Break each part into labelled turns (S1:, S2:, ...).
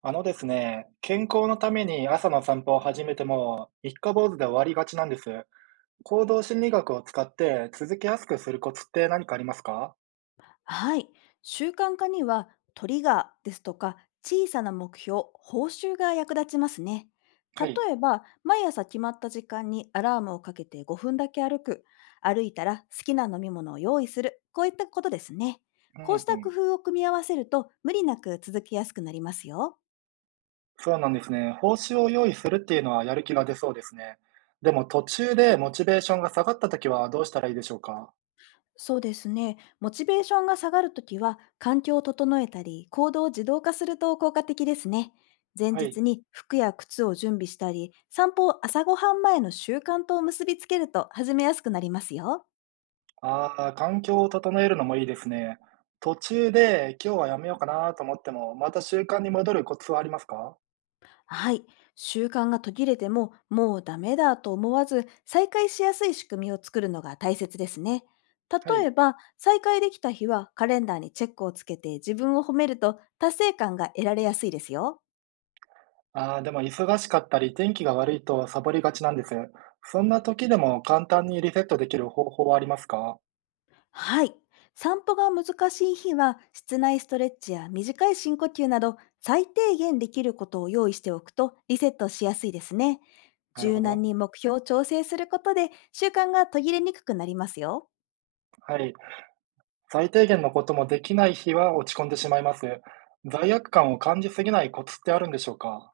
S1: あのですね、健康のために朝の散歩を始めても、一家坊主で終わりがちなんです。行動心理学を使って続けやすくするコツって何かありますか？
S2: はい。習慣化にはトリガーですとか小さな目標、報酬が役立ちますね。
S1: はい。
S2: 例えば、毎朝決まった時間にアラームをかけて5分だけ歩く、歩いたら好きな飲み物を用意する、こういったことですね。
S1: う
S2: こう
S1: ん
S2: し
S1: う
S2: た工
S1: ん。
S2: 夫を組み合わせると無理なく続きやすくなりますよ。
S1: そうなんですね。報酬を用意するっていうのはやる気が出そうですね。でも途中でモチベーションが下がった時はどうしたらいいでしょうか？
S2: そうですね。モチベーションが下がるときは、環境を整えたり、行動を自動化すると効果的ですね。前
S1: はい。
S2: 日に服や靴を準備したり、散歩を朝ごはん前の習慣と結びつけると始めやすくなりますよ。
S1: ああ、環境を整えるのもいいですね。途中で今日はやめようかなと思っても、また習慣に戻るコツはありますか？
S2: はい。習慣が途切れても、もうダメだと思わず、再開しやすい仕組みを作るのが大切ですね。
S1: は
S2: 例
S1: い。
S2: えば、再開できた日はカレンダーにチェックをつけて自分を褒めると達成感が得られやすいですよ。
S1: ああ、でも忙しかったり、天気が悪いとサボりがちなんです。そんな時でも簡単にリセットできる方法はありますか？
S2: はい。散歩が難しい日は、室内ストレッチや短い深呼吸など、最低限できることを用意しておくとリセットしやすいですね。
S1: なるほ
S2: 柔軟
S1: ど。
S2: に目標を調整することで、習慣が途切れにくくなりますよ。
S1: はい。最低限のこともできない日は落ち込んでしまいます。罪悪感を感じすぎないコツってあるんでしょうか？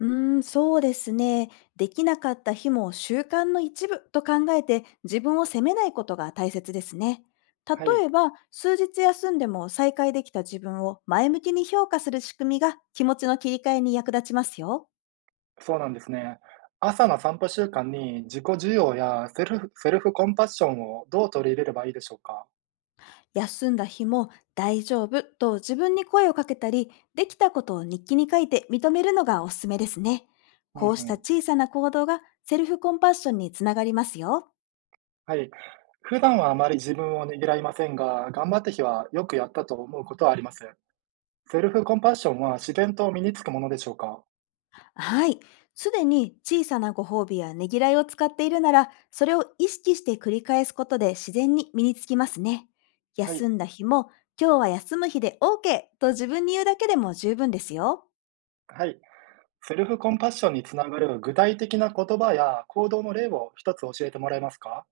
S2: そうですね。できなかった日も習慣の一部と考えて、自分を責めないことが大切ですね。
S1: はい。
S2: 例えば、数日休んでも再開できた自分を前向きに評価する仕組みが気持ちの切り替えに役立ちますよ。
S1: そうなんですね。朝の散歩習慣に自己需要やセルフコンパッションをどう取り入れればいいでしょうか？
S2: 休んだ日も大丈夫と自分に声をかけたり、できたことを日記に書いて認めるのがおすすめですね。
S1: うんう
S2: こうした
S1: ん。
S2: 小さな行動がセルフコンパッションにつながりますよ。
S1: はい。普段はあまり自分をねぎらいませんが、頑張った日はよくやったと思うことはあります。セルフコンパッションは自然と身につくものでしょうか？
S2: はい。すでに小さなご褒美やねぎらいを使っているなら、それを意識して繰り返すことで自然に身につきますね。
S1: はい。
S2: 休んだ日も、今日は休む日で OK と自分に言うだけでも十分ですよ。
S1: はい。セルフコンパッションにつながる具体的な言葉や行動の例を一つ教えてもらえますか？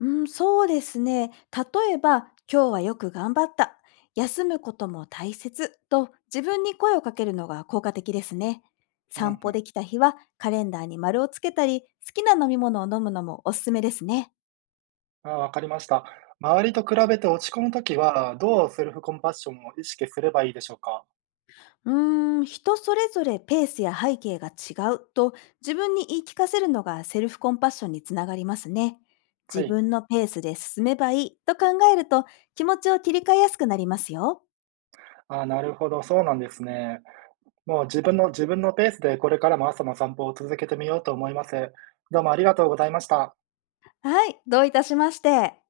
S2: うん、そうですね。例えば、今日はよく頑張った。休むことも大切と自分に声をかけるのが効果的ですね。
S1: うんう
S2: 散歩
S1: ん。
S2: できた日はカレンダーに丸をつけたり、好きな飲み物を飲むのもおすすめですね。
S1: あ、わかりました。周りと比べて落ち込むときは、どうセルフコンパッションを意識すればいいでしょうか？
S2: 人それぞれペースや背景が違うと自分に言い聞かせるのがセルフコンパッションにつながりますね。
S1: は
S2: 自
S1: い。
S2: 分のペースで進めばいいと考えると気持ちを切り替えやすくなりますよ。
S1: あ、なるほど。そうなんですね。もう自分のペースでこれからも朝の散歩を続けてみようと思います。どうもありがとうございました。
S2: はい、どういたしまして。